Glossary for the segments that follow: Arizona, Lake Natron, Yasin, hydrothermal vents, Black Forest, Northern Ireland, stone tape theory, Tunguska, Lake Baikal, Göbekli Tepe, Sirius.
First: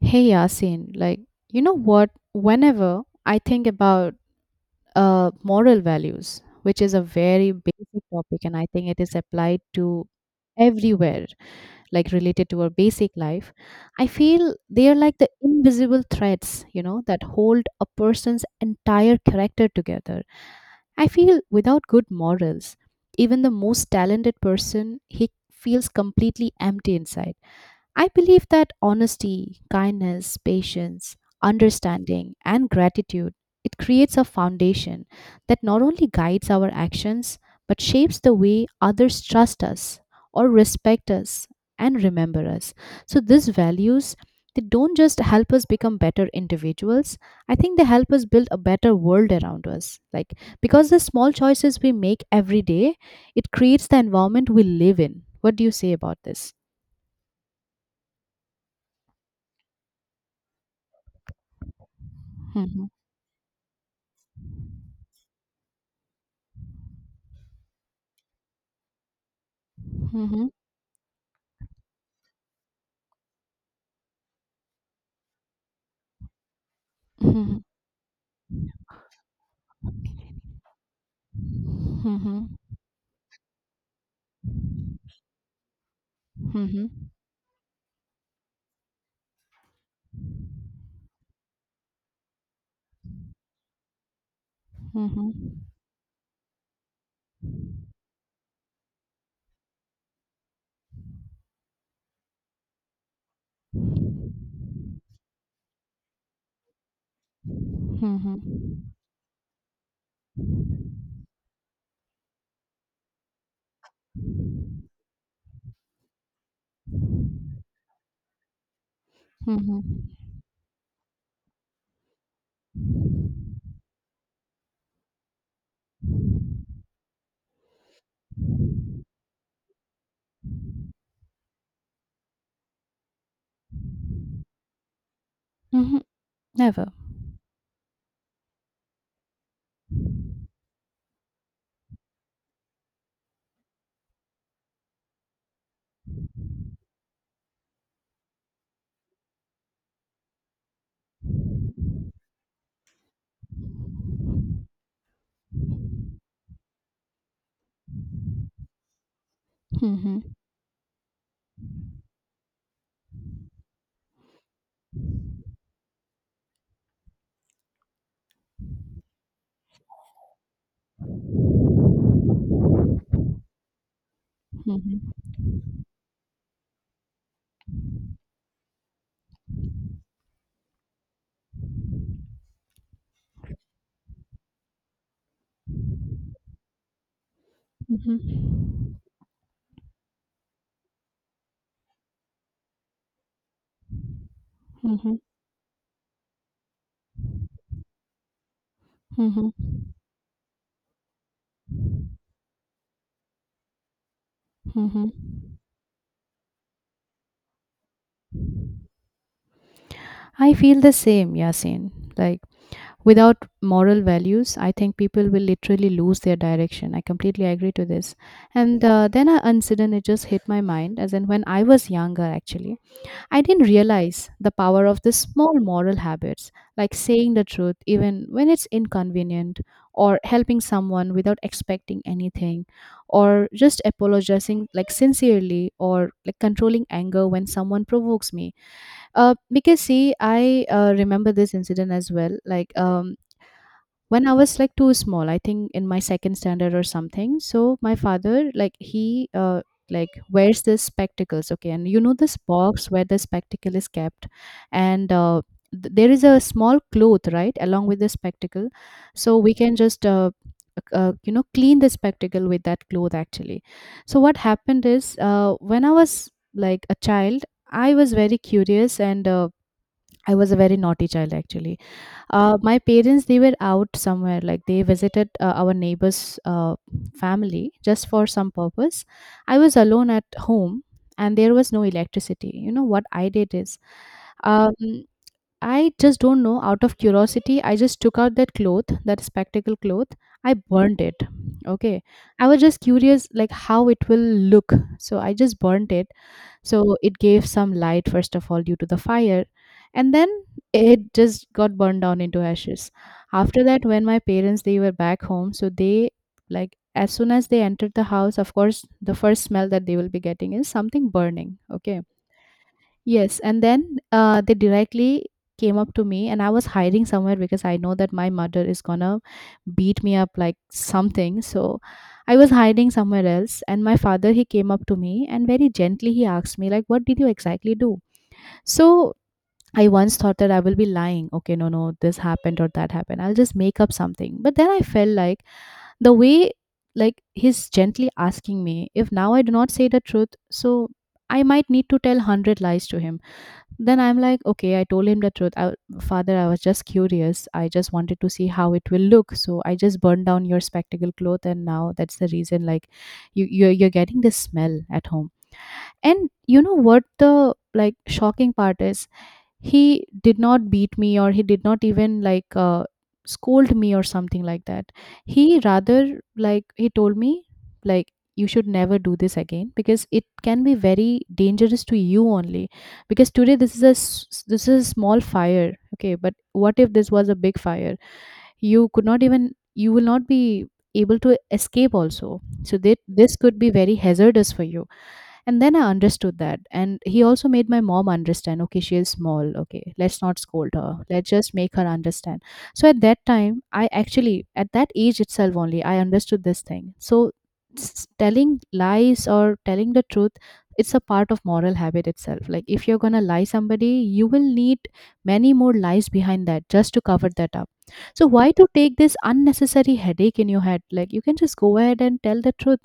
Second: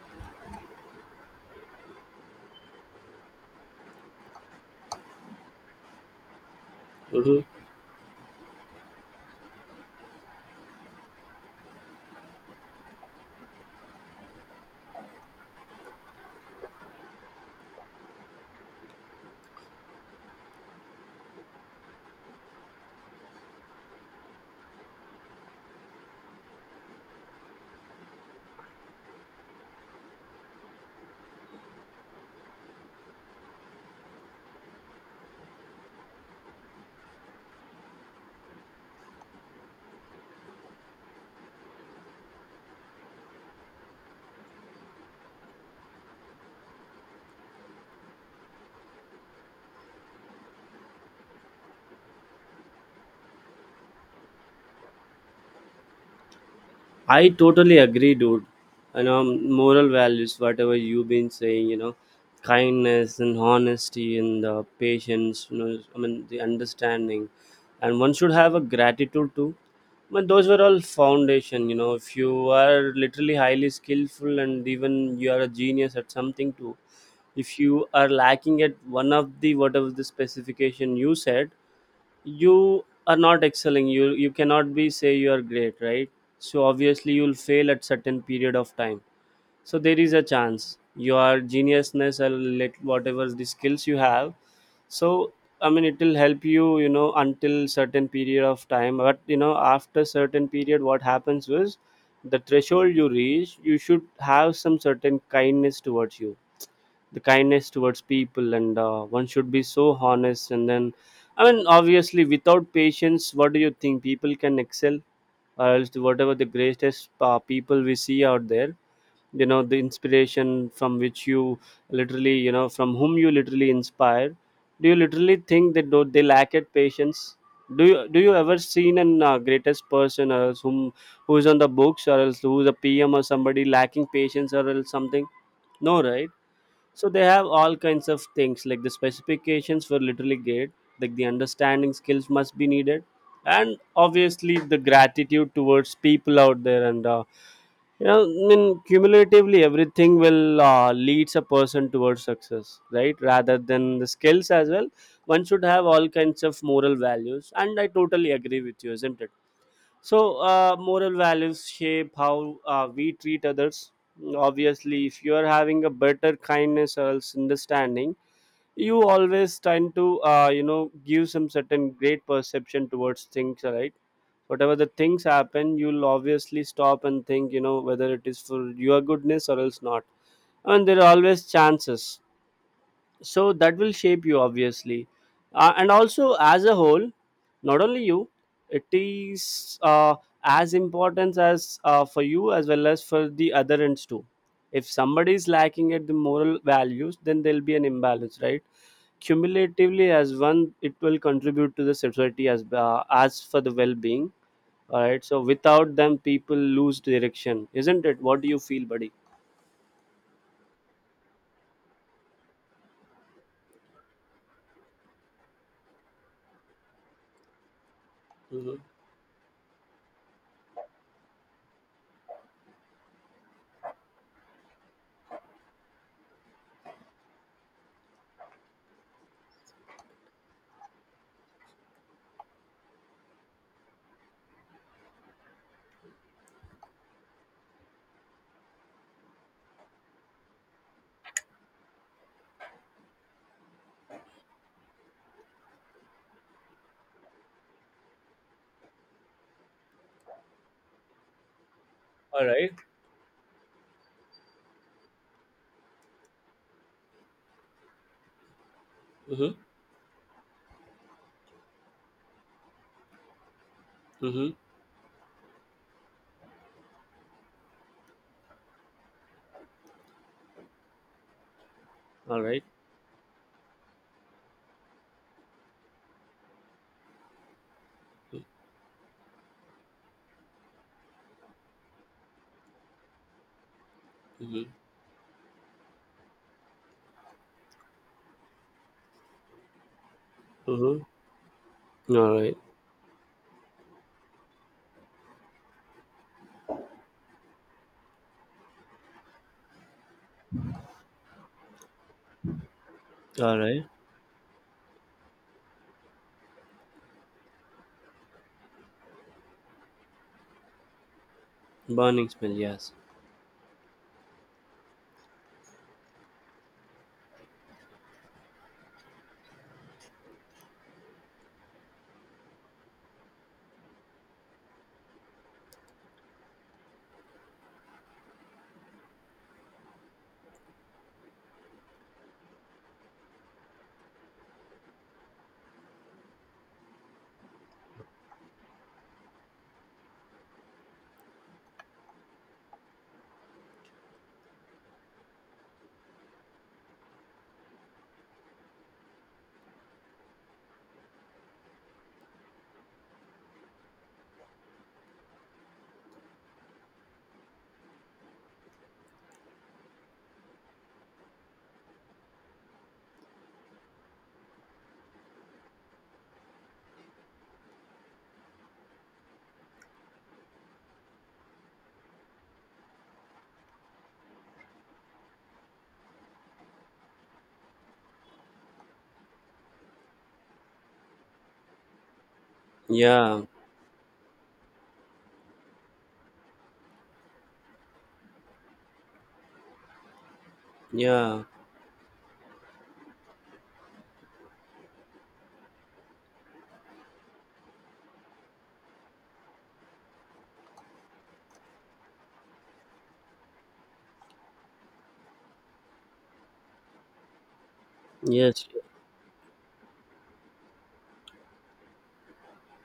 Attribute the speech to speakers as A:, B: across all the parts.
A: Hey Yasin, like you know what? Whenever I think about moral values, which is a
B: Mhm.
A: very basic topic, and I think it is applied to everywhere, like related to our basic life. I feel they are like the invisible threads, that hold a person's entire character together. I feel without good morals, even the most talented person, he feels completely empty inside. I believe that honesty, kindness, patience, understanding, and gratitude, it creates a foundation that not only guides our actions, but shapes the way others trust us or respect us and remember us. So these values, they don't just help us become better individuals. I think they help us build a better world around us, like, because the small choices we make every day, it creates the environment we live in. What do you say about this?
B: I totally agree, dude. You know, moral values, whatever you've been saying,
A: Mhm.
B: kindness and honesty and the patience, I mean, the understanding. And one should have a gratitude too. But those
A: Mhm.
B: were all foundation, if you are literally highly skillful and even you are a genius at something too, if
A: Mhm.
B: you are lacking at one of the whatever the specification you said,
A: Mhm.
B: you are not excelling, you cannot be say you are great, right? So
A: Mhm.
B: obviously you'll fail at certain period of time. So there is a chance your geniusness or let whatever the skills you have. So
A: Mhm.
B: I mean it will help you, you know until certain period of time. But after certain period what happens is the threshold you reach, you should have some certain kindness towards you, the kindness towards people. And
A: Mhm.
B: one should be so honest. And then I mean obviously without patience, what do you think people can excel? Or else whatever the greatest people we see out there, the
A: Mhm.
B: inspiration from which you literally, from whom you literally inspire, do you literally think that do they lack at patience? Do you ever seen an greatest person or else whom, who's on the books or else who's a PM or somebody lacking patience or else something?
A: Mhm.
B: No, right?
A: Never.
B: So they have all kinds of things, like the specifications were literally great, like the understanding skills must be needed. And obviously the gratitude towards people out there. And I mean cumulatively everything will leads a person towards success, right, rather than the skills as well. One should have all kinds of moral values, and I totally agree with you, isn't it?
A: Mhm.
B: So, moral values shape how we treat others. Obviously, if you are having a better kindness or else understanding, you always tend to, give some certain great perception towards things, right? Whatever the
A: Mhm.
B: things happen, you'll obviously stop and think, whether it is for your goodness or else not. And there are always chances, so that will shape you obviously, and also as a whole, not only you.
A: Mhm.
B: It is, as important as, for you as well as for the other ends too. If
A: Mhm.
B: somebody is lacking at the moral values, then there'll be an imbalance, right?
A: Mhm.
B: Cumulatively, as one, it will contribute to the society as, as for the well-being. All
A: Mhm.
B: right, so without them people lose direction, isn't it? What do you feel, buddy?
A: I feel the same, Yasin. Like, without moral values, I think people will literally lose their direction. I completely agree to this. And then an incident, it just hit my mind, as in when I was younger, actually. I didn't realize the power of the small moral habits, like saying the truth even when it's inconvenient, or helping someone without expecting anything, or just apologizing like sincerely, or like controlling anger when someone provokes me. Because see, I remember this incident as well. Like when I was like too small, I think in my second standard or something. So my father, like he, like wears this spectacles, okay, and you know this
B: All right.
A: box where the spectacle is kept, and there is a small cloth right along with the spectacle, so we
B: Mm-hmm.
A: can just clean the spectacle with that cloth actually. So what
B: Mm-hmm.
A: happened is, when I was like a child, I was very curious. And I was a very naughty child actually.
B: All right.
A: My parents, they were out somewhere, like they visited our neighbor's family just for some purpose. I was alone at home, and there was no electricity. You know what I did is,
B: Mm-hmm.
A: um, I just don't know, out of curiosity I just took out that cloth, that spectacle cloth, I burned
B: Mm-hmm.
A: it. Okay.
B: All
A: I
B: right.
A: was just curious, like how it will look. So I just burned it. So it gave some light first of all due to the fire, and then it just got burned down into ashes.
B: All
A: After that,
B: right.
A: when my parents, they were back home, so they, like, as soon as they entered the house, of course the first smell that they will be getting is something burning, okay.
B: Burning smell, yes.
A: Yes, and then they directly came up to me, and I was hiding somewhere because I know that my mother is gonna beat me up like something. So I was hiding somewhere else, and my father, he came up to me and very gently he asked me like, "What did you exactly do?" So I once thought that I will be lying. Okay, no, no, this happened or that happened. I'll just make up something. But then I felt like, the way like he's gently asking me, if now I do not say the truth, so I might need to tell 100 lies to him. Then I'm like, okay, I told him the truth. I, Father, I was just curious. I just wanted to see how it will look. So I just burned down your spectacle cloth, and now that's the reason. Like, you're getting this smell at home. And you know what the like shocking part is? He did not beat me or he did not even like scold me or something like that. He rather, like he told me, like you should never do this again, because it can be very dangerous to you only. Because today this is a small fire, okay, but what if this was a big fire? You will not be able to escape also, so that this
B: Yeah,
A: could be very hazardous for you. And then I understood that, and he also made my mom understand, okay, she is small, okay, let's not scold her, let's
B: yeah,
A: just make her understand. So at that time, I actually at that age itself only I understood this thing. So telling lies or telling the truth, it's a part of moral habit itself. Like, if you're going to lie somebody, you will need many more lies behind that just to cover that up. So why
B: yes,
A: to take this unnecessary headache in your head? Like, you can just go ahead and tell the truth,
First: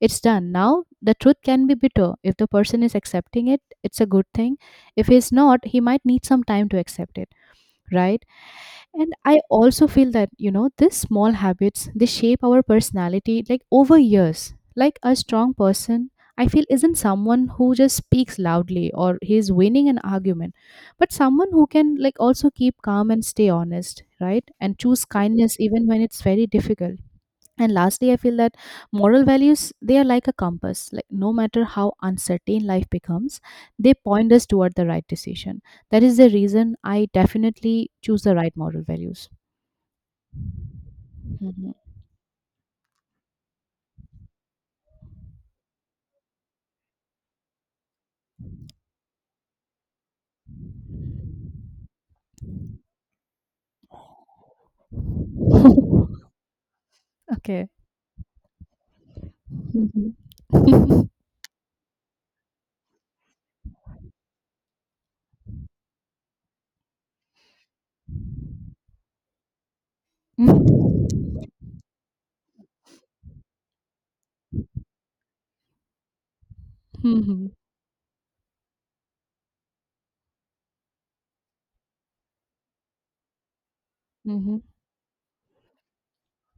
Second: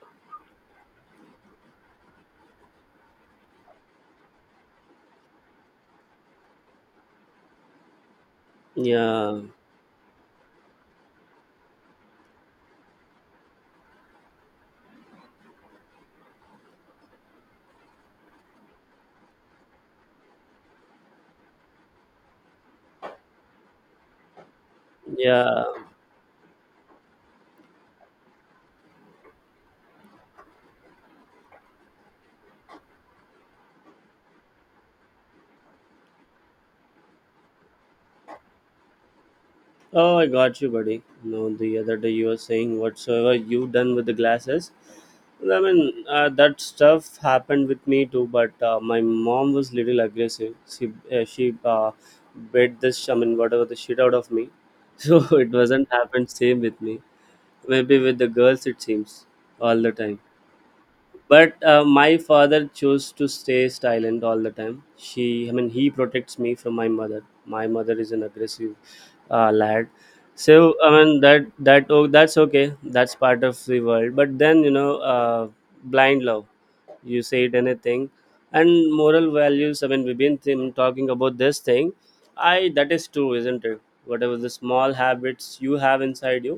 A: it's done. Now, the truth can be bitter. If the person is accepting it, it's a good thing. If he's not, he might need some time to accept it, right? And
B: yeah,
A: I also feel that, these small habits, they shape our personality like over years. Like, a strong person, I feel, isn't someone who just speaks loudly or he's winning an argument, but someone who can like also keep calm and stay honest, right? And choose kindness
B: yeah.
A: even when it's very difficult. And lastly, I feel that moral values, they are like a compass. Like, no matter how uncertain life becomes, they point us toward the right decision. That is the reason I definitely choose the right moral values.
B: Oh, I got you, buddy. No,
A: Mhm.
B: the other day you were saying whatsoever you done with the glasses. I mean, that stuff happened with me too, but my mom was little aggressive. She bit this, I mean, whatever the shit out of me. So it wasn't happened same with me.
A: okay.
B: Maybe with the girls it seems all the
A: Mhm.
B: time. But my father chose to stay silent all the time. She I mean he protects me from My mother is an aggressive lad. So I mean that, oh, that's okay, that's part of the world. But then blind love, you
A: Mhm.
B: said anything. And moral values, I mean, we've been talking about this thing. I That is true, isn't it? Whatever the
A: Mhm.
B: small habits you have inside you,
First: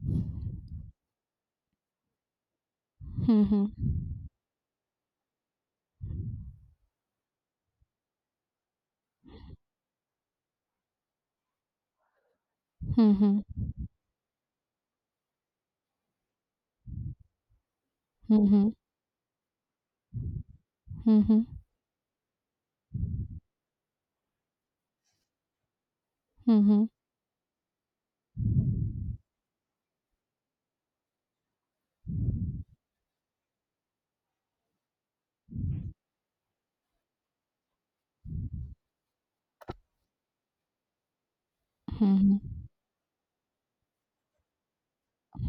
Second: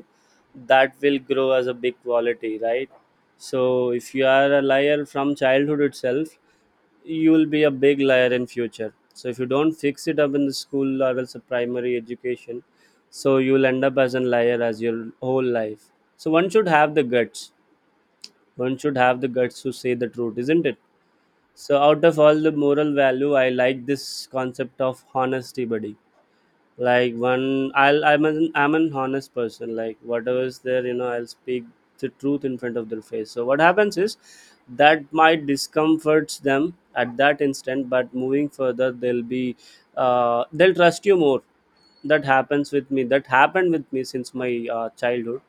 B: that will grow as a big quality, right?
A: Mhm.
B: So if you are a liar from childhood itself, you will be a big liar in future. So if you don't fix it up in the school levels of primary education, so
A: Mhm.
B: you'll end up as a liar as your whole life. So one should have the guts.
A: Mhm.
B: One should have the guts to say the truth, isn't it?
A: Mhm.
B: So out of all the moral value, I like this concept of honesty, buddy,
A: Mhm. Mhm.
B: like one I'll I'm an honest person. Like whatever is there, I'll speak the truth in front of their face. So what happens is that might discomforts them at that instant, but moving further they'll be, they'll trust you more.
A: Mhm.
B: That happened with me since my childhood.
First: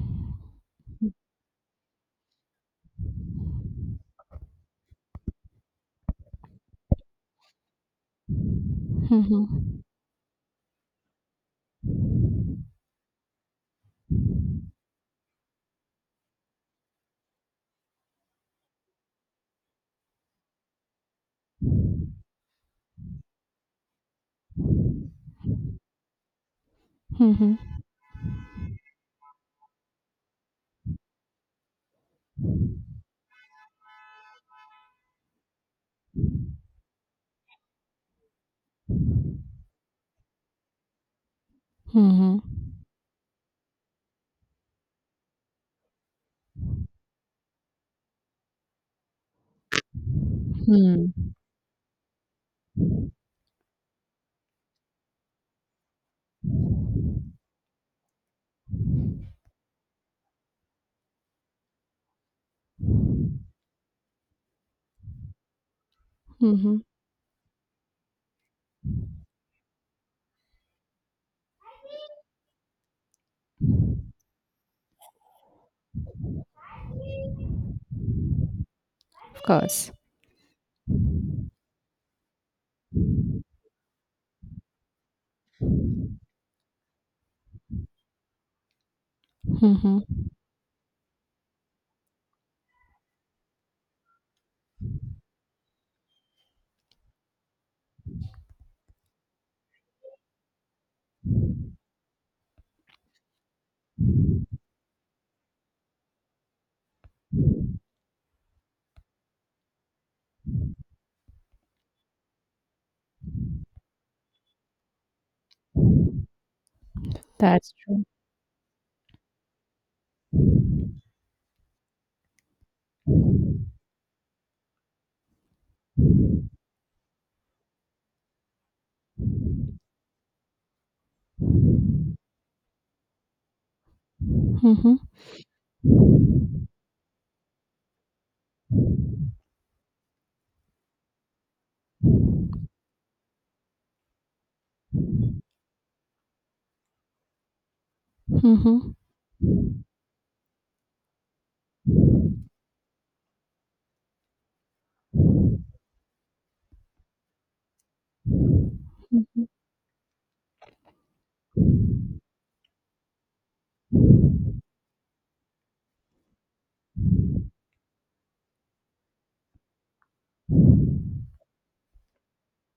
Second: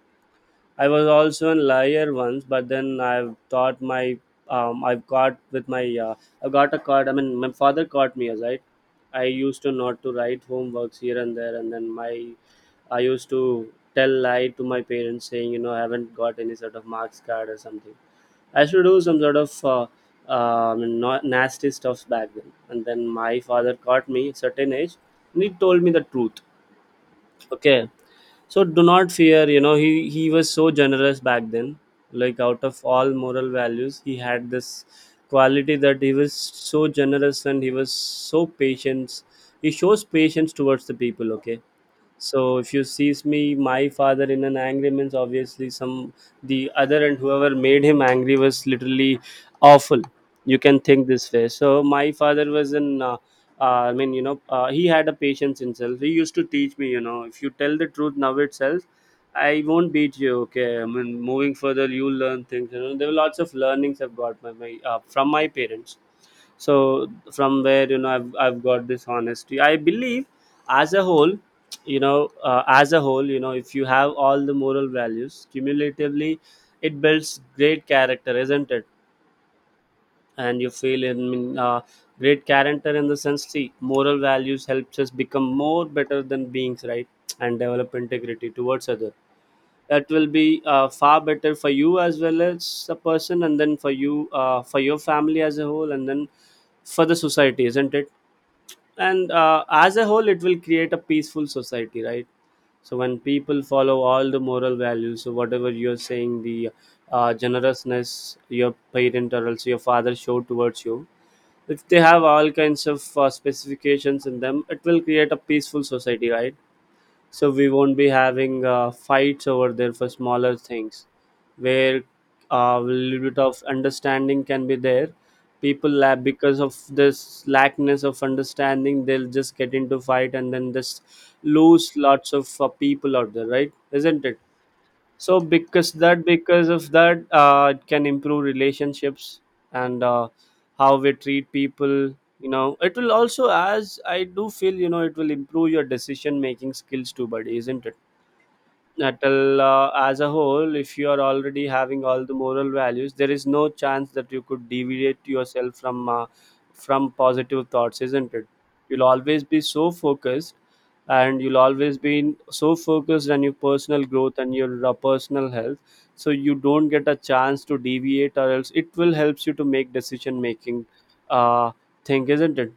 B: I was also a liar once, but then um, I've got with my uh, I got a card. I mean, my father caught me, right. I used to not to write homeworks here and there, and then my I used to tell lie to my parents, saying I haven't got any sort of marks card or something. I used to do some sort of I mean, not nasty stuffs back then. And then my father caught me at certain age, and he told me the truth.
A: Mhm. Mhm.
B: Okay, so do not fear. He was so generous back then. Like out of all moral values, he had this quality that he was so generous and he was so patient. He shows patience towards the people, okay.
A: Mhm.
B: So if you sees me, my father in an angry means, obviously some the other, and whoever made him angry was literally awful. You can think this
A: Mhm.
B: way. So my father was an, uh, I mean, he had a patience himself. He used to teach me, if you tell the truth now itself, I won't beat you. Okay, I mean moving further you learn things. There were lots of learnings I've got my, my from my parents. So
A: Mhm.
B: from where, I've got this honesty I believe. As a whole, as a whole, if you have all the moral values cumulatively, it builds great character, isn't it?
A: Of course.
B: And you feel in mean, great character. In the sense, see, moral values helps us become more better than beings, right, and develop integrity towards other.
A: Mhm.
B: That will be far better for you as well as a person, and then for you for your family as a whole, and then for the society, isn't it? And as a whole it will create a peaceful society, right? So when people follow all the moral values, so whatever you're saying, the generousness your parent or else your father showed towards you, if they have all kinds of specifications in them, it will create a peaceful society, right? So we
A: That's
B: won't
A: true.
B: be having fights over there for smaller things, where a little bit of understanding can be there. People, because of this lackness of understanding, they'll just get into fight, and then just lose lots of people out there, right, isn't it?
A: Mhm.
B: So because that because of that, it can improve relationships, and how we treat people. It will also, as I do feel, it will improve your decision making skills too, buddy, isn't it?
A: Mhm.
B: That will, as a whole, if you are already having all the moral values, there is no chance that you could deviate yourself from, from positive thoughts, isn't it? You'll always
A: Mhm.
B: be so focused, and you'll always be so focused on your personal growth and your personal health. So you don't get a chance to deviate, or else it will helps you to make decision making, uh, thing, isn't it?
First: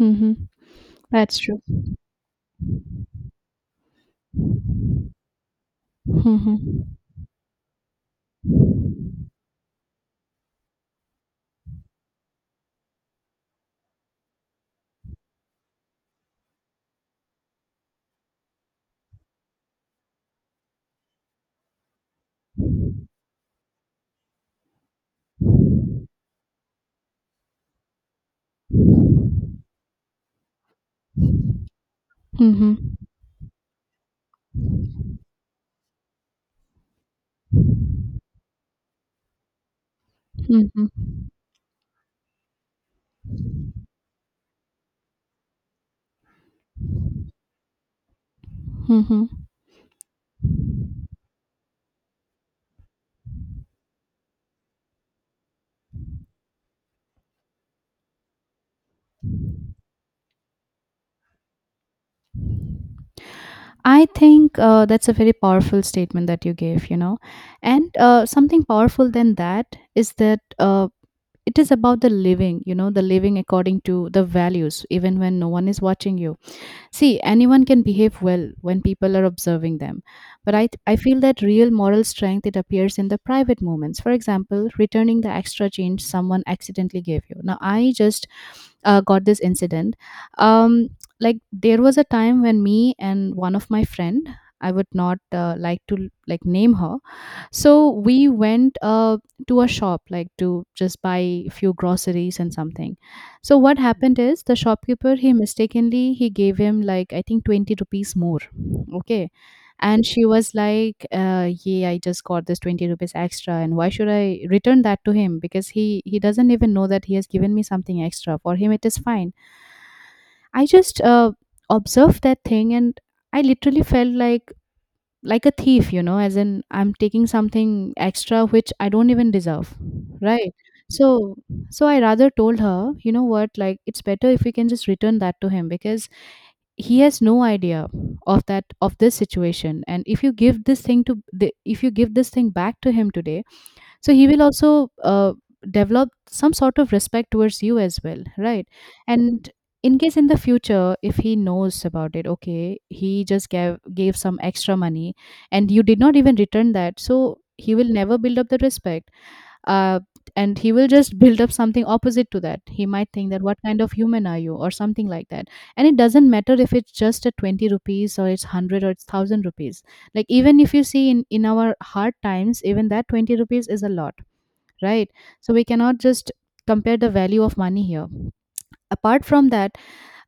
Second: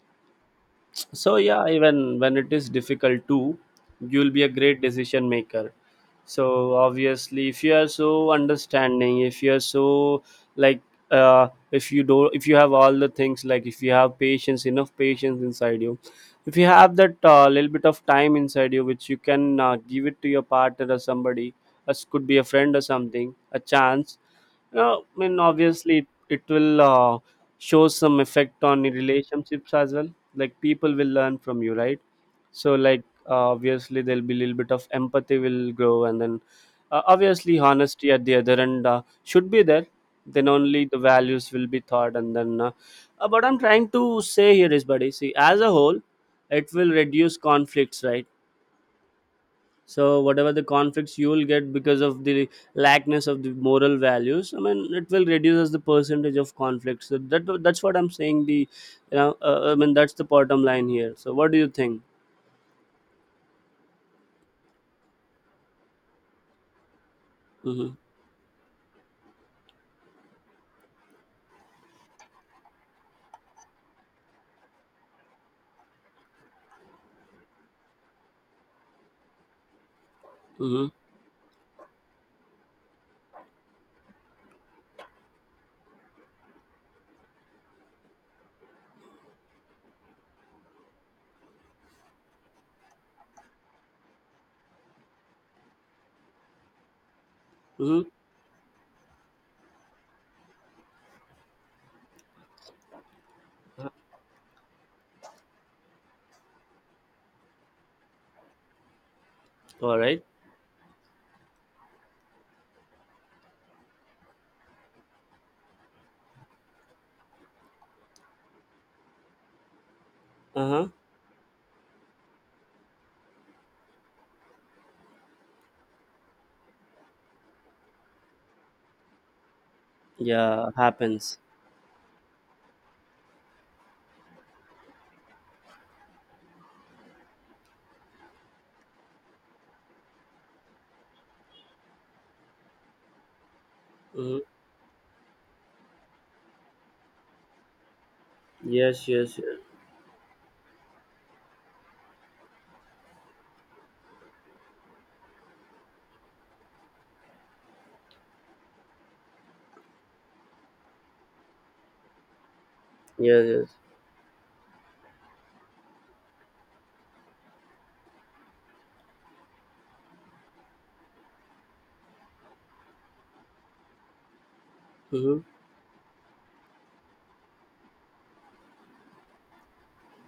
A: Mhm.
B: So
A: That's true.
B: yeah, even when it is difficult too, you'll be a great decision maker.
A: Mhm.
B: So obviously, if you are so understanding, if you are so, like, if you have all the things, like, if you have patience, enough patience inside you, if you have that little bit of time inside you, which you can give it to your partner or somebody, as could be a friend, or something a chance. No, I mean, obviously, it will show some effect on the relationships as well. Like people will learn from you, right?
A: Mhm.
B: So, like obviously there'll be a little bit of empathy will grow, and then obviously honesty at the other end should be there, then only
A: Mhm.
B: the values will be thought. And then what I'm trying to say here is, buddy, see, as a whole it will reduce conflicts, right?
A: Mhm.
B: So whatever the conflicts you will get because of the lackness of the moral values, I mean it will reduces the percentage of conflicts. So that, that's what I'm saying, the I mean that's the bottom line here. So what do you think?
A: I think that's a very powerful statement that you gave.
B: Mm-hmm.
A: And something powerful than that is that it is about the living, the living according to the values, even when no one is watching you. See, anyone can behave well when people are observing them, but
B: Mm-hmm.
A: I feel that real moral strength, it appears in the private moments. For example, returning the extra change someone accidentally gave you. Now, I just got this incident. Um, like there was a time when me and one of my friend, I would not like to like name her, so
B: Mm-hmm.
A: we went to a shop, like to just buy a few groceries and something. So what happened is, the shopkeeper, he mistakenly he gave him like, I think, 20 rupees more. Okay.
B: All
A: And
B: right.
A: she was like, yeah, I just got this 20 rupees extra, and why should I return that to him? Because he doesn't even know that he has given me something extra. For him, it is fine. I
B: Uh huh.
A: just observed that thing, and I literally felt like a thief, as in I'm taking something extra which I don't even deserve, right?
B: Yeah,
A: So,
B: happens.
A: I rather told her, you know what, like it's better if we can just return that to him, because he has no idea of that, of this situation. And if you give this thing to, the, if you give this thing back to him today, so he
B: Mm-hmm.
A: will also develop some sort of respect towards you as well, right?
B: Yes, yes,
A: And
B: yes,
A: in case in the future, if he knows about it, okay, he just gave some extra money and you did not even return that, so he will never build up the respect. uh, and he will just build up something opposite to that. He might think that
B: yes,
A: what
B: yes.
A: kind of human are you or something like that. And it doesn't matter if it's just a 20 rupees or it's 100 or it's 1,000 rupees. Like, even if you see, in our hard times, even that 20 rupees is a lot, right?
B: Mm-hmm.
A: So we cannot just compare the value of money here. Apart from that,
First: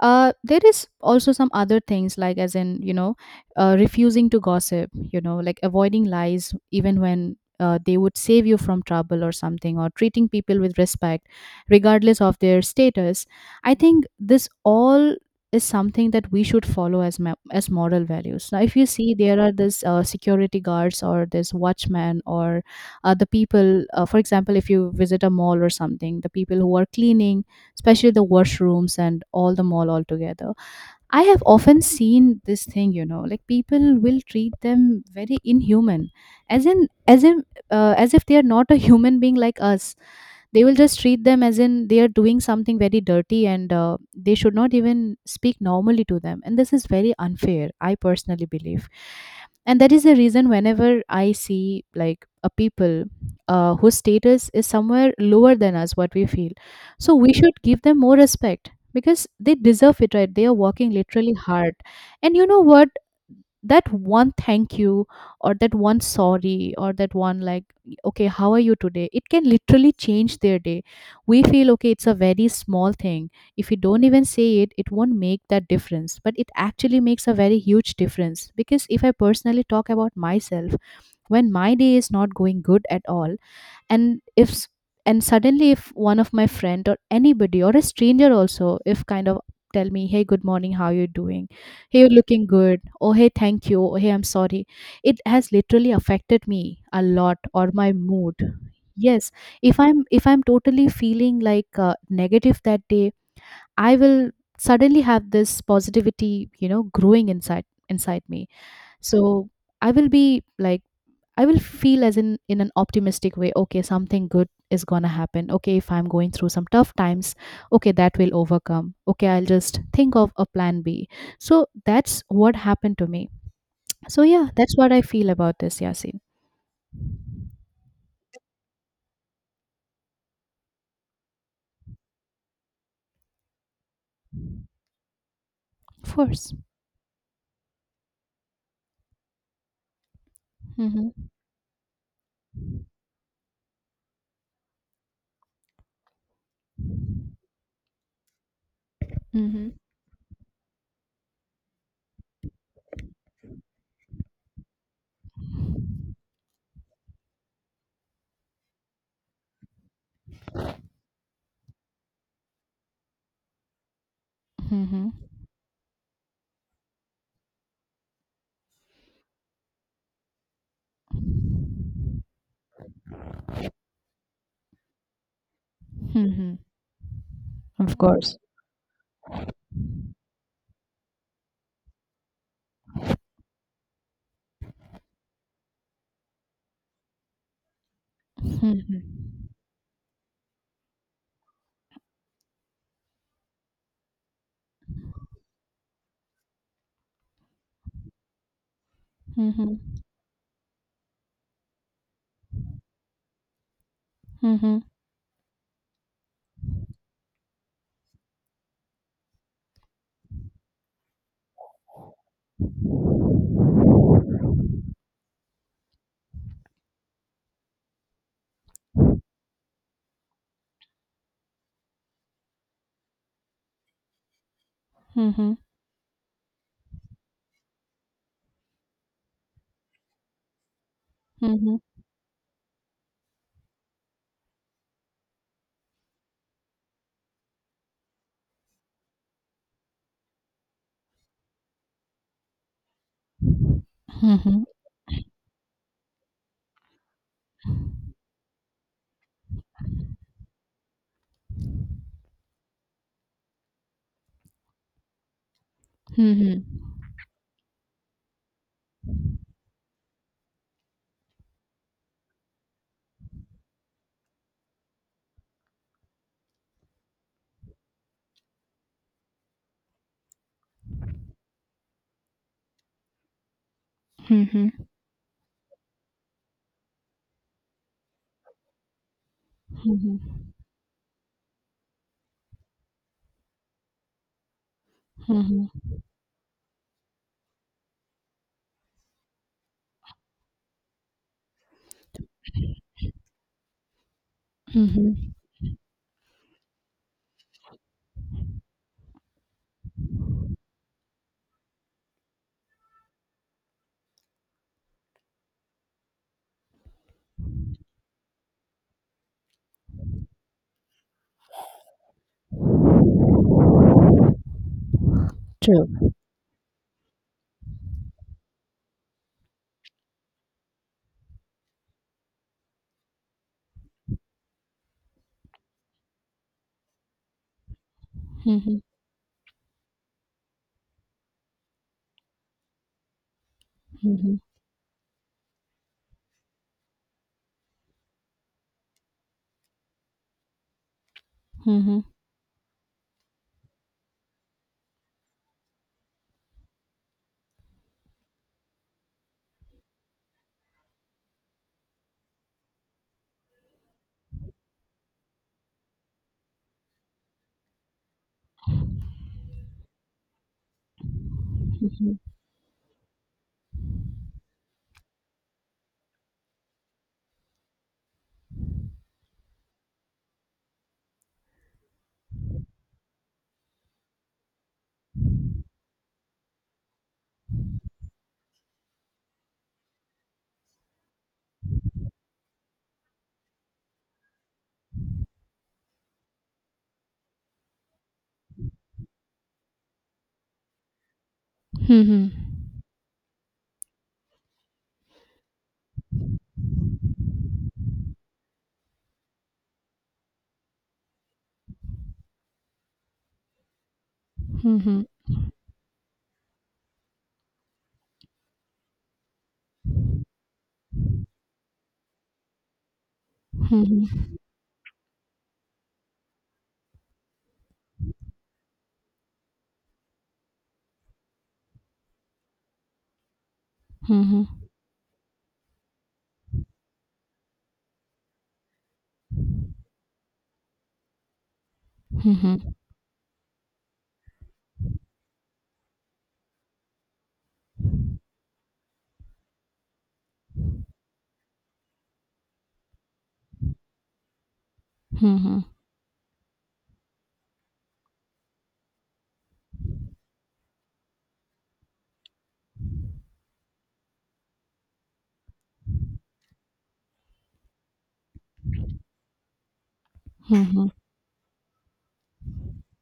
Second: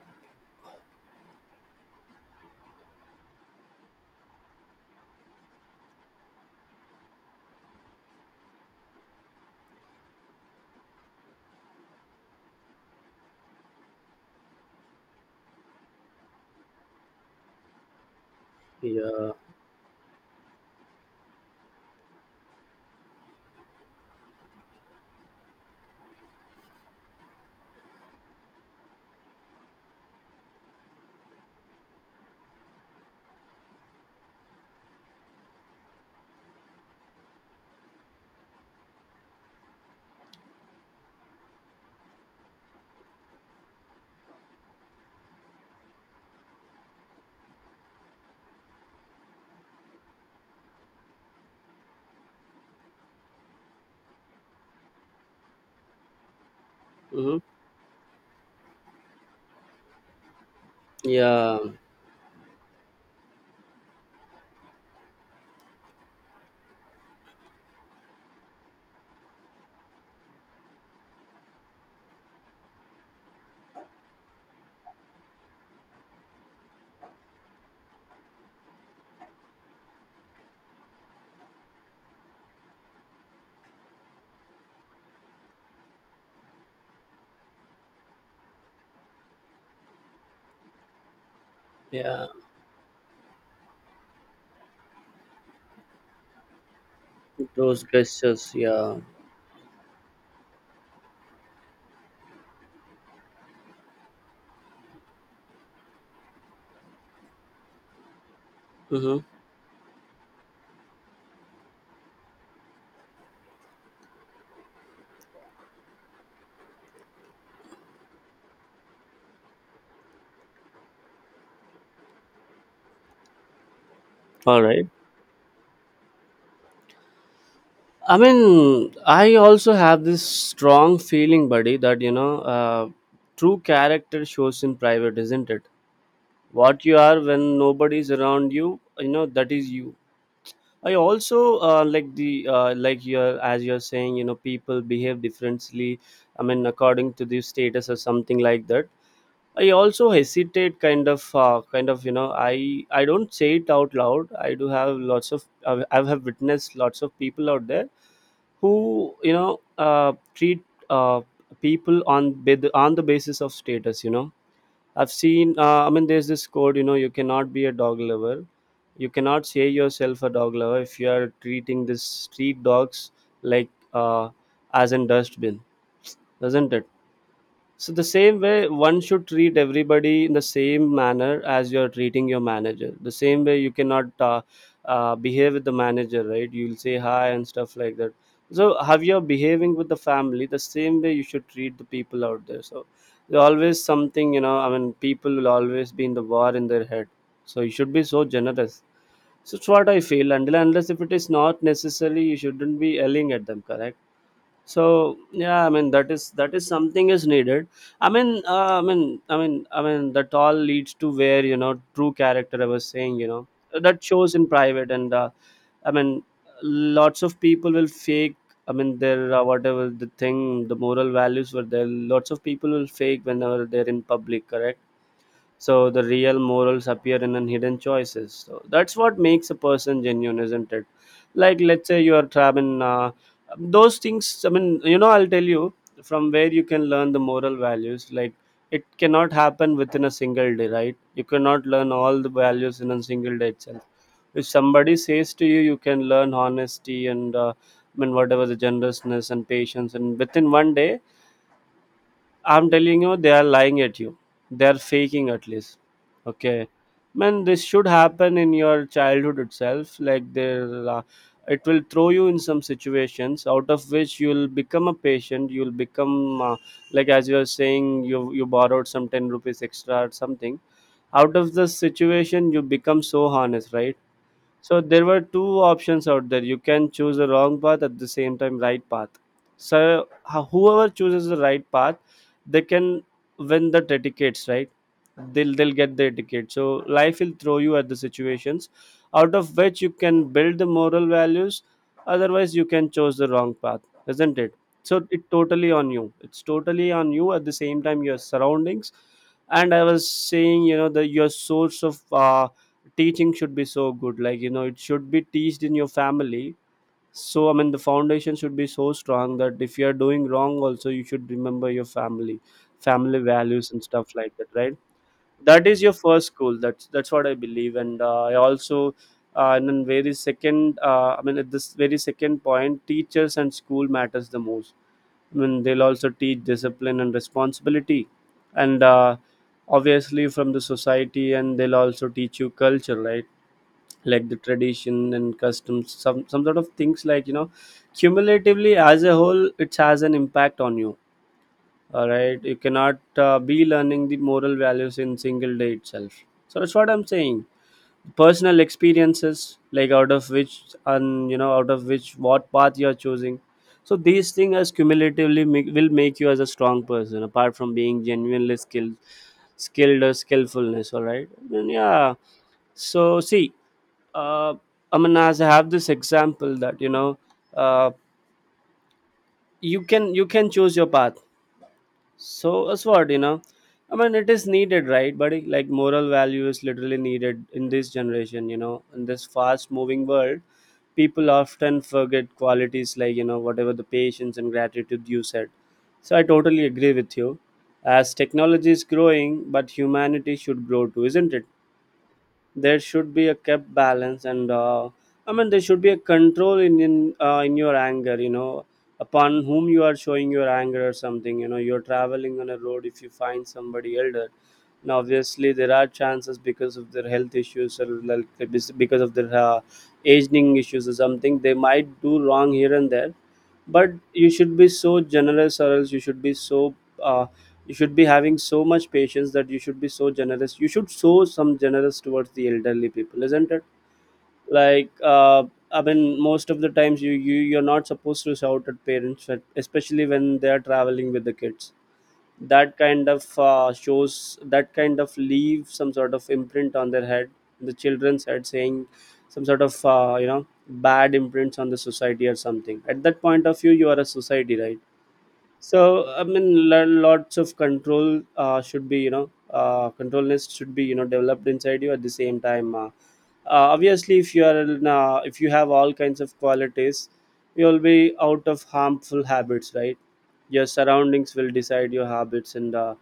A: there is also some other things, like as in, refusing to gossip, like avoiding lies even when they would save you from trouble or something, or treating people with respect regardless of their status. I think this all is something that we should follow as moral values. Now if you see,
B: Yeah.
A: there are this security guards or this watchmen, or the people, for example if you visit a mall or something, the people who are cleaning, especially the washrooms and all the mall altogether. I have often seen this thing, like people will treat them very inhuman, as in as in as if they are not a human being like us. They will just treat them as in they are doing something very dirty and they should not even speak normally to them, and this is very unfair, I personally believe. And that is the reason whenever I see like a people whose status is somewhere lower than us, what we feel, so we
B: Mm-hmm.
A: should give them more respect because they deserve it, right? They are working literally
B: Yeah,
A: hard. And you know what, that one thank you or that one sorry or that one like okay how are you today, it can literally change their day. We feel okay, it's a very small thing, if you don't even say it, it won't make that difference, but it actually makes a very huge difference. Because if I personally talk about myself, when my day is not going good at all, and if s- and suddenly if one of my friend or anybody or a stranger also if kind of tell me, hey good morning, how you doing, hey you're
B: yeah.
A: looking good, oh hey thank you, hey I'm sorry, it has literally affected me a lot or
B: Those
A: my mood.
B: gestures, yeah.
A: Yes, if I'm totally feeling like negative that day, I will suddenly have this positivity, you know, growing inside me.
B: Mm-hmm.
A: So I will be like, I will feel as in an optimistic way, okay, something good is gonna happen. Okay, if I'm going through some tough times, okay, that will overcome. Okay, I'll just think of a plan B. So that's what happened to me. So yeah,
B: All
A: that's
B: right.
A: what I feel about this, Yasin.
B: I mean, I also have this strong feeling, buddy, that you know, true character shows in private, isn't it?
A: Of course.
B: What you are when nobody's around you, you know, that is you. I
A: Mm-hmm.
B: also like the like you're as you're saying, you know, people behave differently. I mean, according to the status or something like that.
A: Mm-hmm.
B: I also hesitate, kind of, you know, I don't say it out loud. I do have lots of I have witnessed lots of people out there who you know treat uh, people on the basis of status. You know,
A: Mm-hmm.
B: I've seen, I mean, there's this code, you know, you cannot be a dog lover. You cannot say yourself a dog lover if you are treating this street dogs like as in dustbin,
A: Mm-hmm.
B: doesn't it? So
A: Of
B: the
A: course.
B: same way one should treat everybody in the same manner as you're treating your manager. The same way you cannot behave with the manager, right? You'll say hi and stuff like that. So how you're
A: Mm-hmm.
B: behaving with the family, the same way you should treat the people out there. So there's always something, you know. I mean, people will always be in the war in their head. So you should be so generous. So it's what I
A: Mm-hmm.
B: feel. Until and unless if it is not necessary, you shouldn't be yelling at them. Correct.
A: Mm-hmm.
B: So yeah, I mean, that is something is needed. I mean, I mean that all leads to where you know true character I was saying, you know, that shows in private. And I mean, lots of people will fake, I mean, their whatever the thing the moral values were there, lots of people will fake whenever they're in public, correct?
A: Mm-hmm.
B: So the real morals appear in an hidden choices, so that's what makes a person genuine, isn't it?
A: Mm-hmm.
B: Like,
A: Mm-hmm.
B: let's say you are traveling, those things, I mean, you know, I'll tell you from where you can learn the moral values. Like, it cannot happen within a single day, right? You cannot learn all the values in a single day itself. If
A: Mm-hmm.
B: somebody says to you you can learn honesty and I mean whatever the generousness and patience and within one day, I'm telling you, they are lying at you. They are faking at least. Okay, man, this should happen in your childhood itself. Like there, it will throw you in some situations out of which you'll become a patient. You'll become like as you are saying, you borrowed some 10 rupees extra or something. Out of the situation, you become so honest, right?
A: Mm-hmm.
B: So there were two options out there. You can choose the wrong path at the same time right path. So whoever chooses the right path, they can win the tickets, right? They'll
A: Mm-hmm.
B: get their ticket. So life will throw you at the situations, out of which you can build the moral values. Otherwise, you can choose the wrong path, isn't it? So
A: Mm-hmm.
B: it totally on you. It's totally on you. At the same time, your surroundings, and I was saying, you know, the your source of teaching should be so good. Like, you know, it should be teached in your family. So I mean the foundation should be so strong that if you are doing wrong also you should remember your family, family values and stuff like that, right? That is your
A: True.
B: first school, that's what I believe. And I also and then very second, I mean at this very second point teachers and school matters the most. I mean they'll also teach discipline and responsibility.
A: Mm-hmm.
B: And Obviously from the society, and they'll also teach you culture, right? Like the tradition and customs, some sort of things, like, you know, cumulatively as a whole it has an impact on you.
A: Mm-hmm.
B: All right, you cannot be learning the moral values in single day itself, so that's what I'm saying. Personal experiences, like out of which, and you know out of which what path you're choosing. So these things as cumulatively make, will make you as a strong person apart from being genuinely skilled, skilled or skillfulness. All right, then
A: hmm
B: yeah. So see, uh, I mean, as I have this example that, you know, uh, you can choose your path. So as what you know, I mean, it is needed, right, buddy? Like, moral value is literally needed in this generation. You know, in this fast-moving world, people often forget qualities like, you know, whatever the patience and gratitude you said. So I totally agree with you. As technology is growing, but humanity should grow too, isn't it?
A: Hmm
B: There should be a kept balance. And I mean there should be a control in in your anger, you know, upon whom you are showing your anger or something. You know, you're traveling on a road, if you find somebody elder,
A: hmm
B: now
A: hmm
B: obviously there are chances because of their health issues, or like because of their aging issues or something, they might do wrong here and there. But
A: hmm
B: you should be so generous, or else you should be so uh, you should be having so much patience that you should be so generous. You should show some generous towards the elderly people, isn't it?
A: Hmm
B: Like I mean, most of the times you're not supposed to shout at parents especially when they are traveling with the kids.
A: Hmm hmm
B: That kind of shows, that kind of leave some sort of imprint on their head, the children's head, saying some sort of you know, bad imprints on the society or something. At that point of view, you are a society, right?
A: Hmm hmm
B: So I mean lots of control should be, you know, control list should be, you know, developed inside you at the same time. Obviously, if you are in, if you have all kinds of qualities, you'll be out of harmful habits, right? Your
A: hmm
B: surroundings will decide your habits. And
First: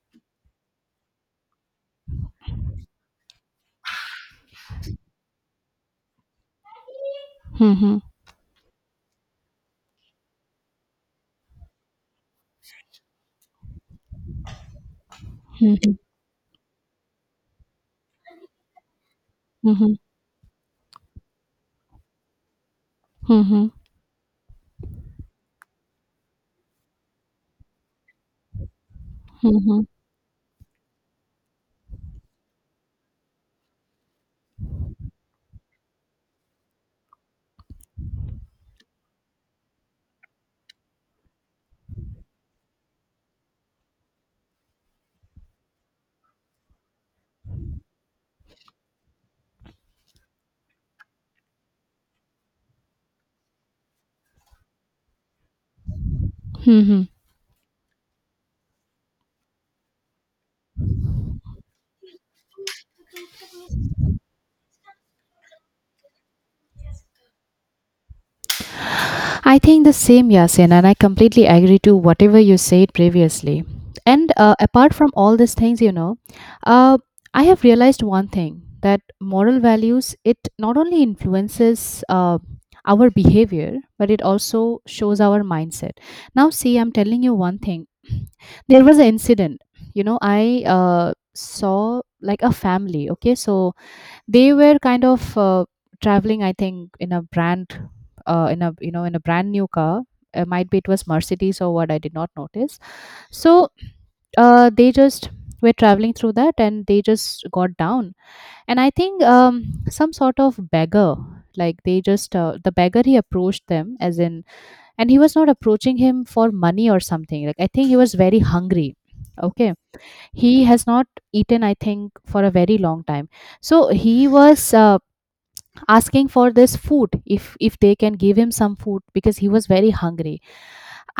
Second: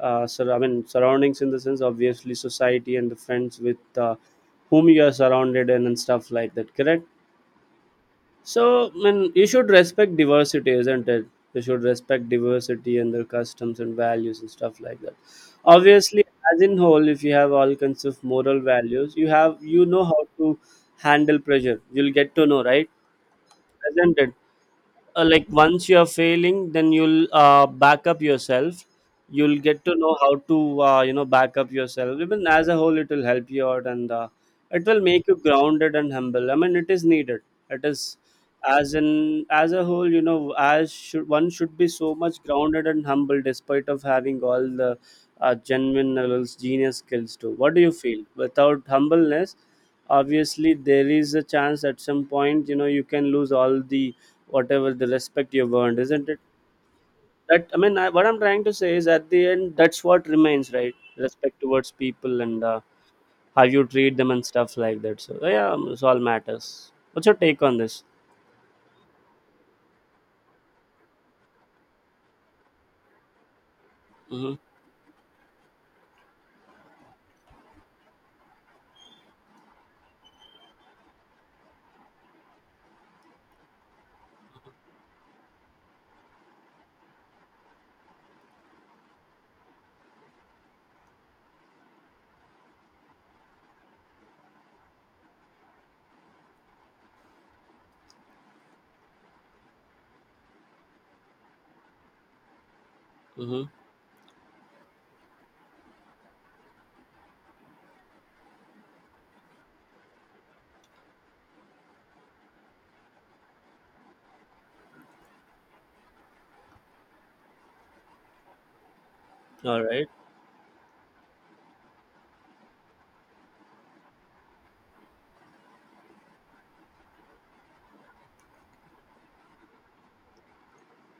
B: So I mean surroundings in the sense, obviously society and the friends with whom you are surrounded and stuff like that, correct?
A: Hmm hmm hmm
B: So, I mean, you should respect diversity, isn't it? You should respect diversity and their customs and values and stuff like that.
A: Hmm
B: Obviously, as in whole, if you have all kinds of moral values, you have you know how to handle pressure. You'll get to know, right?
A: Hmm
B: Isn't it? Like once you are failing, then you'll back up yourself.
A: Hmm
B: You'll
A: hmm
B: get to know how to you know back up yourself. Even as a whole, it will help you out. And It will make you grounded and humble. I mean, it is needed. It is, as in, as a whole, you know, as should one should be so much grounded and humble despite of having all the genuine levels, genius skills too. What do you feel without humbleness? Obviously, there is a chance at some point, you know, you can lose all the whatever the respect you've earned, isn't it?
A: Hmm.
B: That, I mean, what I'm trying to say is, at the end, that's what remains, right? Respect towards people, and how you treat them and stuff like that. So yeah, it's all matters. What's your take on this?
A: I think the same, Yasin, and I completely agree to whatever you said previously. And
B: Mm-hmm.
A: apart from all these things, you know, uh, I have realized one thing that moral values, it not only influences our behavior, but it also shows our mindset. Now see, I'm telling you one thing. There was an incident. You know, I saw like a family. Okay, so they were kind of traveling, I think, in a brand, in a, you know, in a brand new car. Might be it was Mercedes or what, I did not notice.
B: Mm-hmm.
A: So they just were traveling through that and they just got down, and I think some sort of beggar, like they just the beggar, he approached them as in, and he was not approaching him for money or something, like I think he was very hungry, okay.
B: All right.
A: He has not eaten, I think, for a very long time. So he was asking for this food, if they can give him some food because he was very hungry.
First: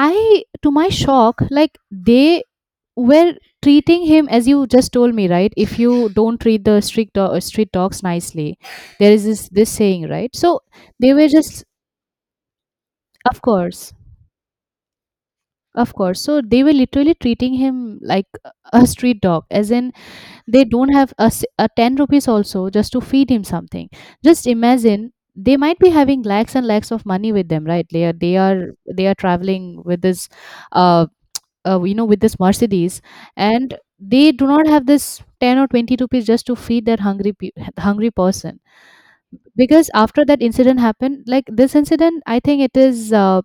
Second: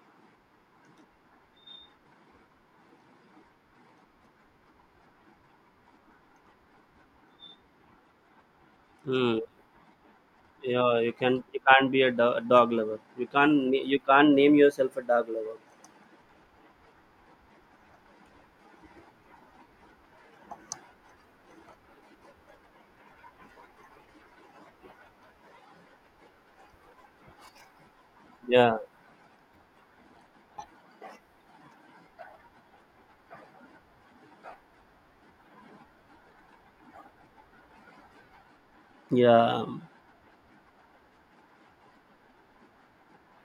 A: I, to my shock, like, they were treating him, as you just told me, right? If you don't treat the street street dogs nicely, there is
B: Mm.
A: this saying, right? So
B: Yeah, you
A: they were
B: can, you
A: just,
B: can't be a, do- a dog lover. You
A: of
B: can't
A: course,
B: you can't name yourself a dog lover.
A: of course, so they were literally treating him like a street dog, as in they don't have a, a 10 rupees also just to feed him something. Just imagine, they might be having lakhs and lakhs of money with them, right? They are
B: Yeah.
A: they are traveling with this uh, you know, with this Mercedes, and they do not have this 10 or 20 rupees just to feed that hungry hungry person.
B: Yeah.
A: Because after that incident happened, like this incident, I think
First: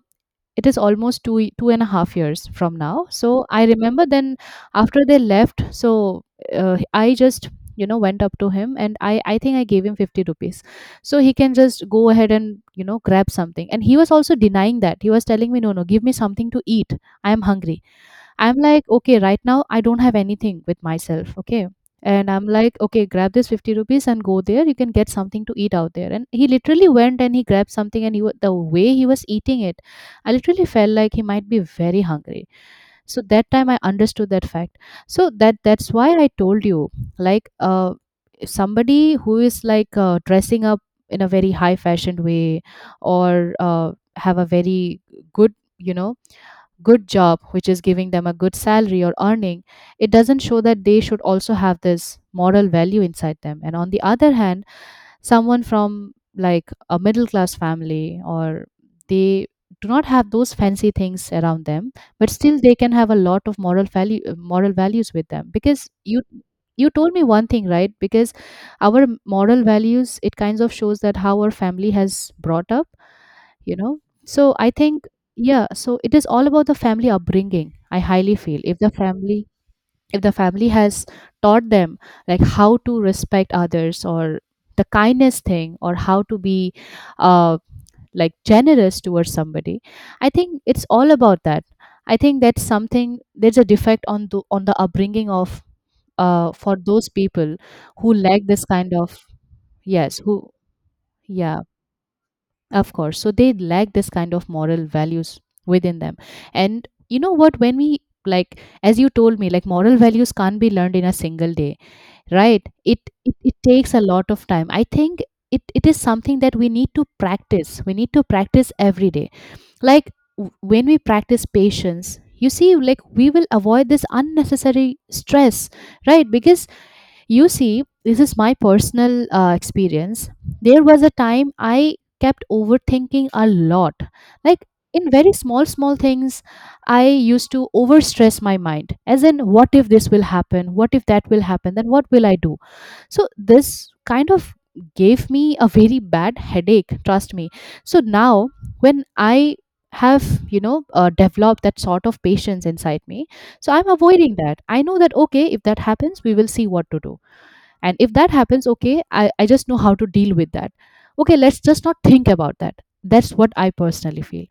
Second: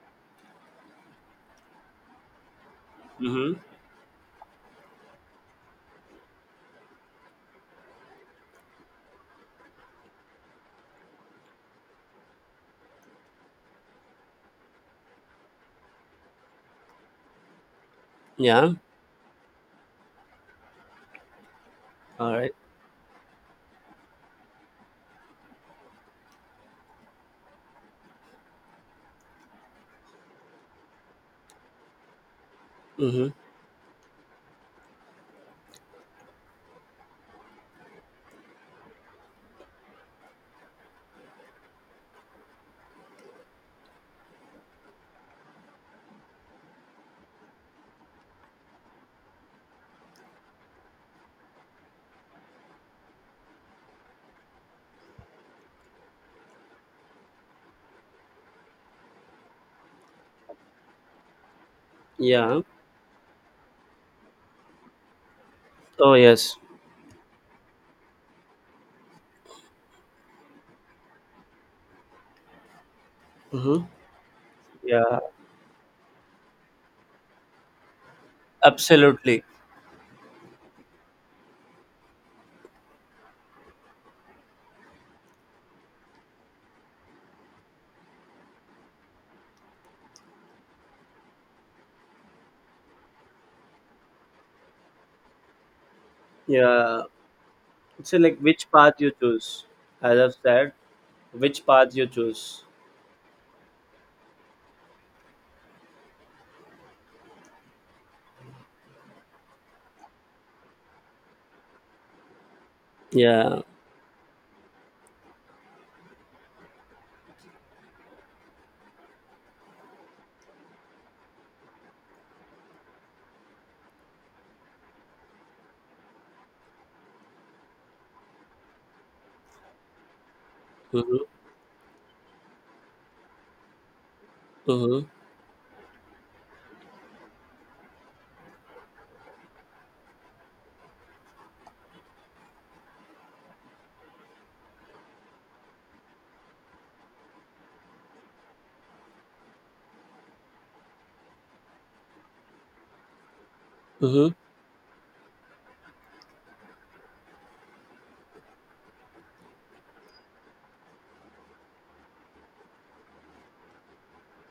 A: it is almost two and a half years from now, so
B: Mm-hmm.
A: I remember then after they left. So I just, you know, went up to him and I think I gave him 50 rupees so he can just go ahead and, you know, grab something. And he was also denying, that he was telling me, no, no, give me something to eat, I am hungry. I'm
B: Yeah.
A: like, okay, right now I don't have anything with myself, okay. And
B: All
A: I'm
B: right.
A: like, okay, grab this 50 rupees and go there, you can get something to eat out there. And he literally went and he grabbed something, and he, the way he was eating it, I literally felt like he might be very hungry. So
B: Mm-hmm.
A: that time I understood that fact. So that that's why I told you, like, somebody who is like dressing up in a very high fashion way or have a very good, you know, good job which is giving them a good salary or earning, it doesn't show that they should also have this moral value inside them. And on the other hand, someone from like a middle class family, or they do not have those fancy things around them, but still
B: Yeah.
A: they can have a lot of moral values with them. Because
B: Oh
A: you
B: yes.
A: you told me one thing, right? Because our moral values, it kinds of shows that how our family has brought up, you
B: Mm-hmm.
A: know. So I think,
B: Yeah.
A: yeah, so it is all about the family upbringing, I highly feel. If the
B: Absolutely.
A: family, if the family has taught them like how to respect others, or the kindness thing, or how to be uh, like generous towards somebody, I think it's all about that. I think that's something, there's a defect on the upbringing of for
B: Yeah.
A: those people who
B: So like
A: lack this
B: which
A: kind
B: path you
A: of,
B: choose? As
A: yes,
B: I've
A: who,
B: said,
A: yeah,
B: which path you choose?
A: of course, so they lack this kind of moral values within them. And you know what, when we, like as you told me, like moral values can't be learned in a single day, right? It it
B: Yeah.
A: takes a lot of time, I think. It is something that we need to practice, we need to practice every day. Like when we practice patience, you see, like we will avoid this unnecessary stress, right? Because, you see, this is my personal experience. There was a
B: Mm-hmm.
A: time I kept overthinking a lot. Like
B: Mm-hmm.
A: in very small, small things, I used to overstress my mind. As in, what if this will happen? What if that will happen? Then what will I do? So this kind of gave me a very bad headache, trust me. So now, when I have, you know, developed that sort of patience inside me, so I'm
B: Mm-hmm.
A: avoiding that. I know that, okay, if that happens we will see what to do. And if that happens, okay I just know how to deal with that. Okay, let's just not think about that. That's what I personally feel.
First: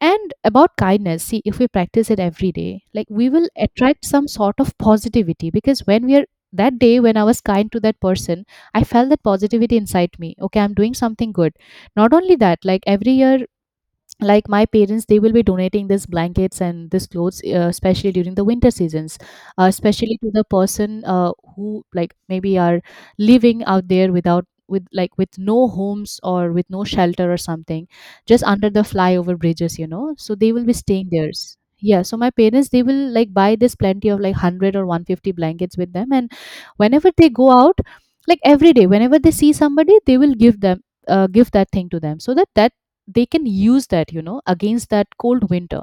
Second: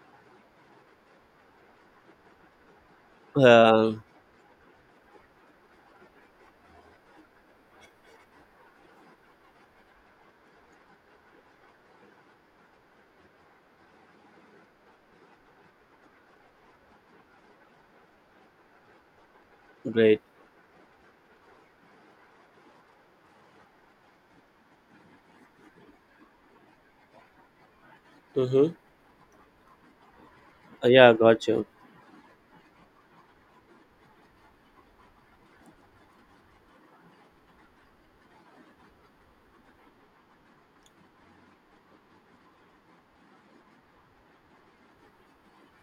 A: And about kindness, see, if we practice it every day, like we will
B: Uh,
A: attract some sort of positivity. Because when we are, that day when I was kind to that person, I felt that positivity inside me, okay, I'm doing something good. Not only that, like every year, like my parents, they will be donating these blankets and these clothes, especially during the winter seasons, especially
B: Great.
A: to the person who like maybe are living out there without, with like with no homes or with no shelter or something, just under
B: Mm-hmm.
A: the flyover bridges, you know, so they will be staying
B: Yeah,
A: there.
B: got you.
A: Yeah, so my parents, they will like buy this plenty of like 100 or 150 blankets with them, and whenever they go out, like every day whenever they see somebody, they will give them, give that thing to them, so that that they can use that, you know, against that cold winter.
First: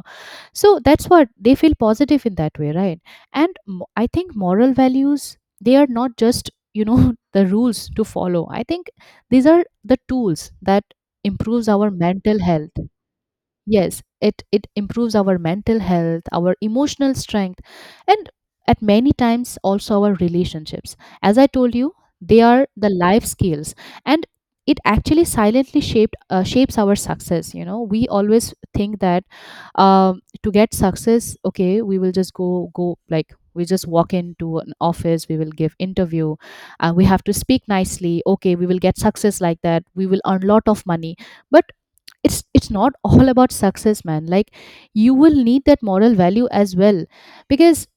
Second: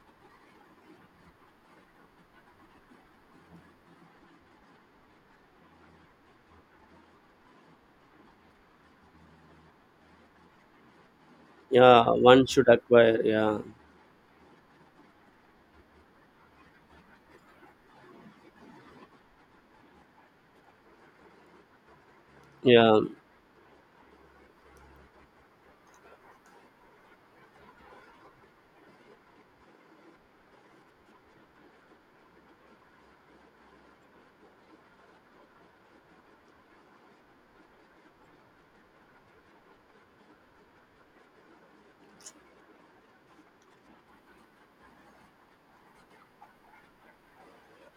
A: So that's what they feel positive in that way, right? And I think moral values, they are not just, you know, the rules to follow. I think these are the tools that improves our
B: Yeah,
A: mental
B: one should
A: health.
B: acquire. Yeah.
A: Yes, it improves our mental health, our emotional strength, and at many times also our relationships. As I told you, they are the
B: Yeah.
A: life skills, and it actually silently shaped shapes our success. You know, we always think that to get success, okay, we will just go like we just walk into an office, we will give interview, and we have to speak nicely. Okay, we will get success like that, we will earn lot of money. But it's not all about success, man. Like you will need that moral value as well, because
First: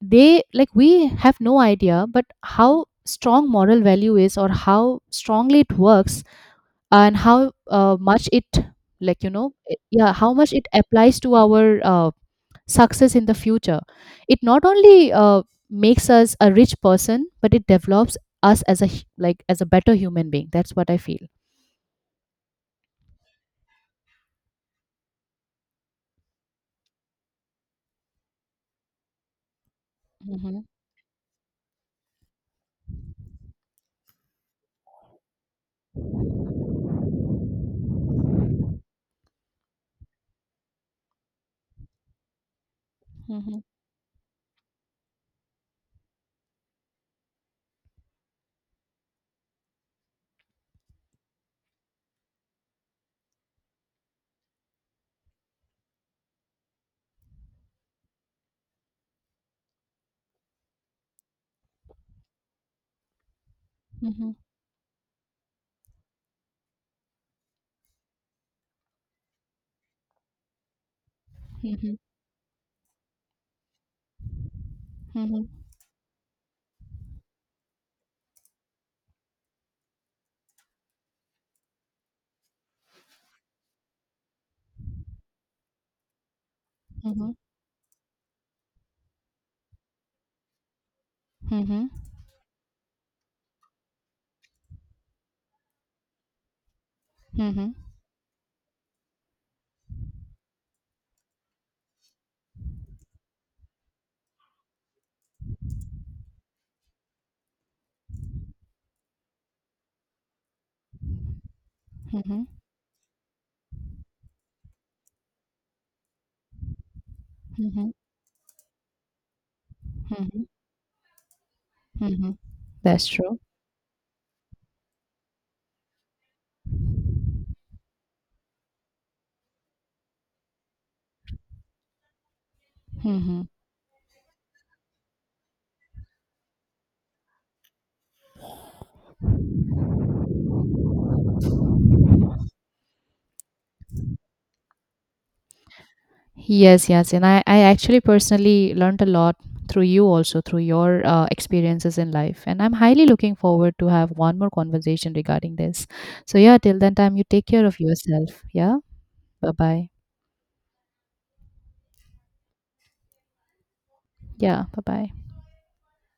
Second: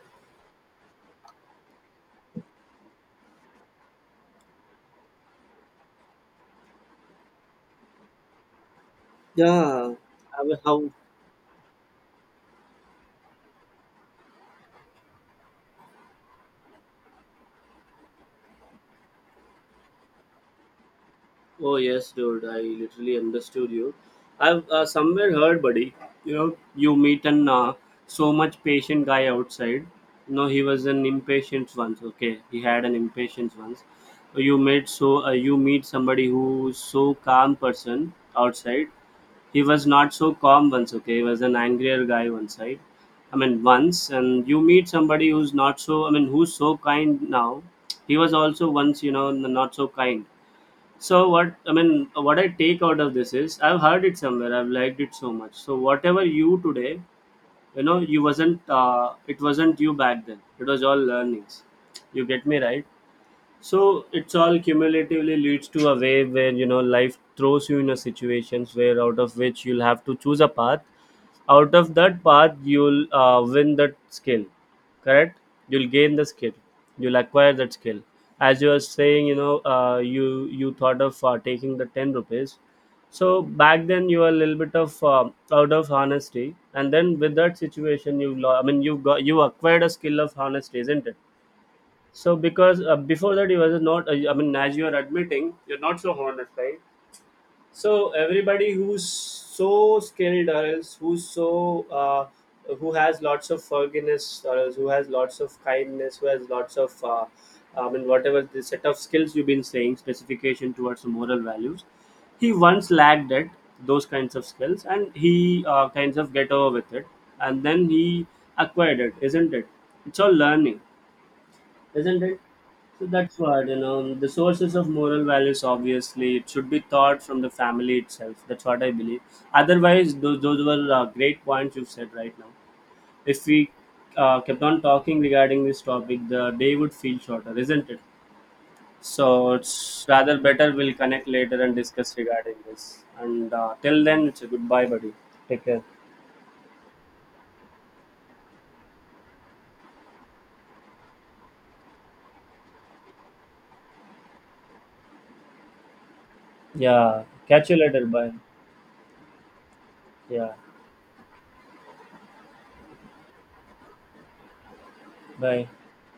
A: they, like we have no idea but how strong moral value is or how strongly it works, and how much it, like, you know
B: Yeah.
A: yeah, how
B: How,
A: much it
B: how.
A: applies to our success in the future. It not only makes us a rich person, but it develops us as a like as a better human being. That's what I feel.
B: Oh yes, dude. I literally understood you. I've somewhere heard, buddy. You know, you meet an so much patient guy outside. No,
A: Hmm.
B: he was an impatient once. Okay, he had an impatience once. You met so you meet somebody who's so calm person outside. He was not so calm once. Okay, he was an angrier guy one side. I mean once, and you meet somebody who's not so, I mean, who's so kind now. He was also once, you know, not so kind. So what I mean, what I take out of this is, I've heard it somewhere, I've liked it so much. So whatever you today, you know, you wasn't. It wasn't you back then. It was all learnings. You get me right. So
A: Hmm.
B: it's all cumulatively leads to a way where, you know, life throws you in a situations where out of which you'll have to choose a path, out
A: Hmm.
B: of that path you'll win that skill, correct?
A: Mhm,
B: You'll gain the skill, you'll acquire that skill. As you were saying, you know, you thought of taking the 10 rupees, so back then you were a little bit of out of honesty, and then
A: mhm,
B: with that situation you I mean you got, you acquired a skill of honesty, isn't it?
A: mhm,
B: So because before that you were not I mean as you are admitting, you're not so honest, right?
A: mhm,
B: So everybody who's so skilled, or else who's so who has lots of forgiveness, or else who has lots of kindness, who has lots of I mean whatever the set of skills you've been saying, specification towards the moral values,
A: mhm,
B: he once lacked it, those kinds of skills, and he kinds of get over with it, and then
A: mhm,
B: he acquired it, isn't it? It's all
A: mhm,
B: learning, isn't
A: mhm.
B: it?
A: That's
B: So
A: true.
B: that's what you know. The sources of moral values, obviously, it should be taught from the family itself. That's what I believe. Otherwise, those were great points you've said right now.
A: Hmm.
B: If we kept on talking regarding this topic, the day would feel shorter, isn't it? So it's rather better we'll connect later and discuss regarding this. And till then, it's a goodbye, buddy. Take care.
A: Yes, yes. And I actually personally learned a lot through you also, through your experiences in life. And I'm highly looking forward to have one more conversation regarding this. So yeah, till then time, you
B: Yeah.
A: take care
B: Catch you
A: of
B: later. Bye.
A: yourself. Yeah. Bye bye.
B: Yeah.
A: Yeah. Bye bye.
B: Bye.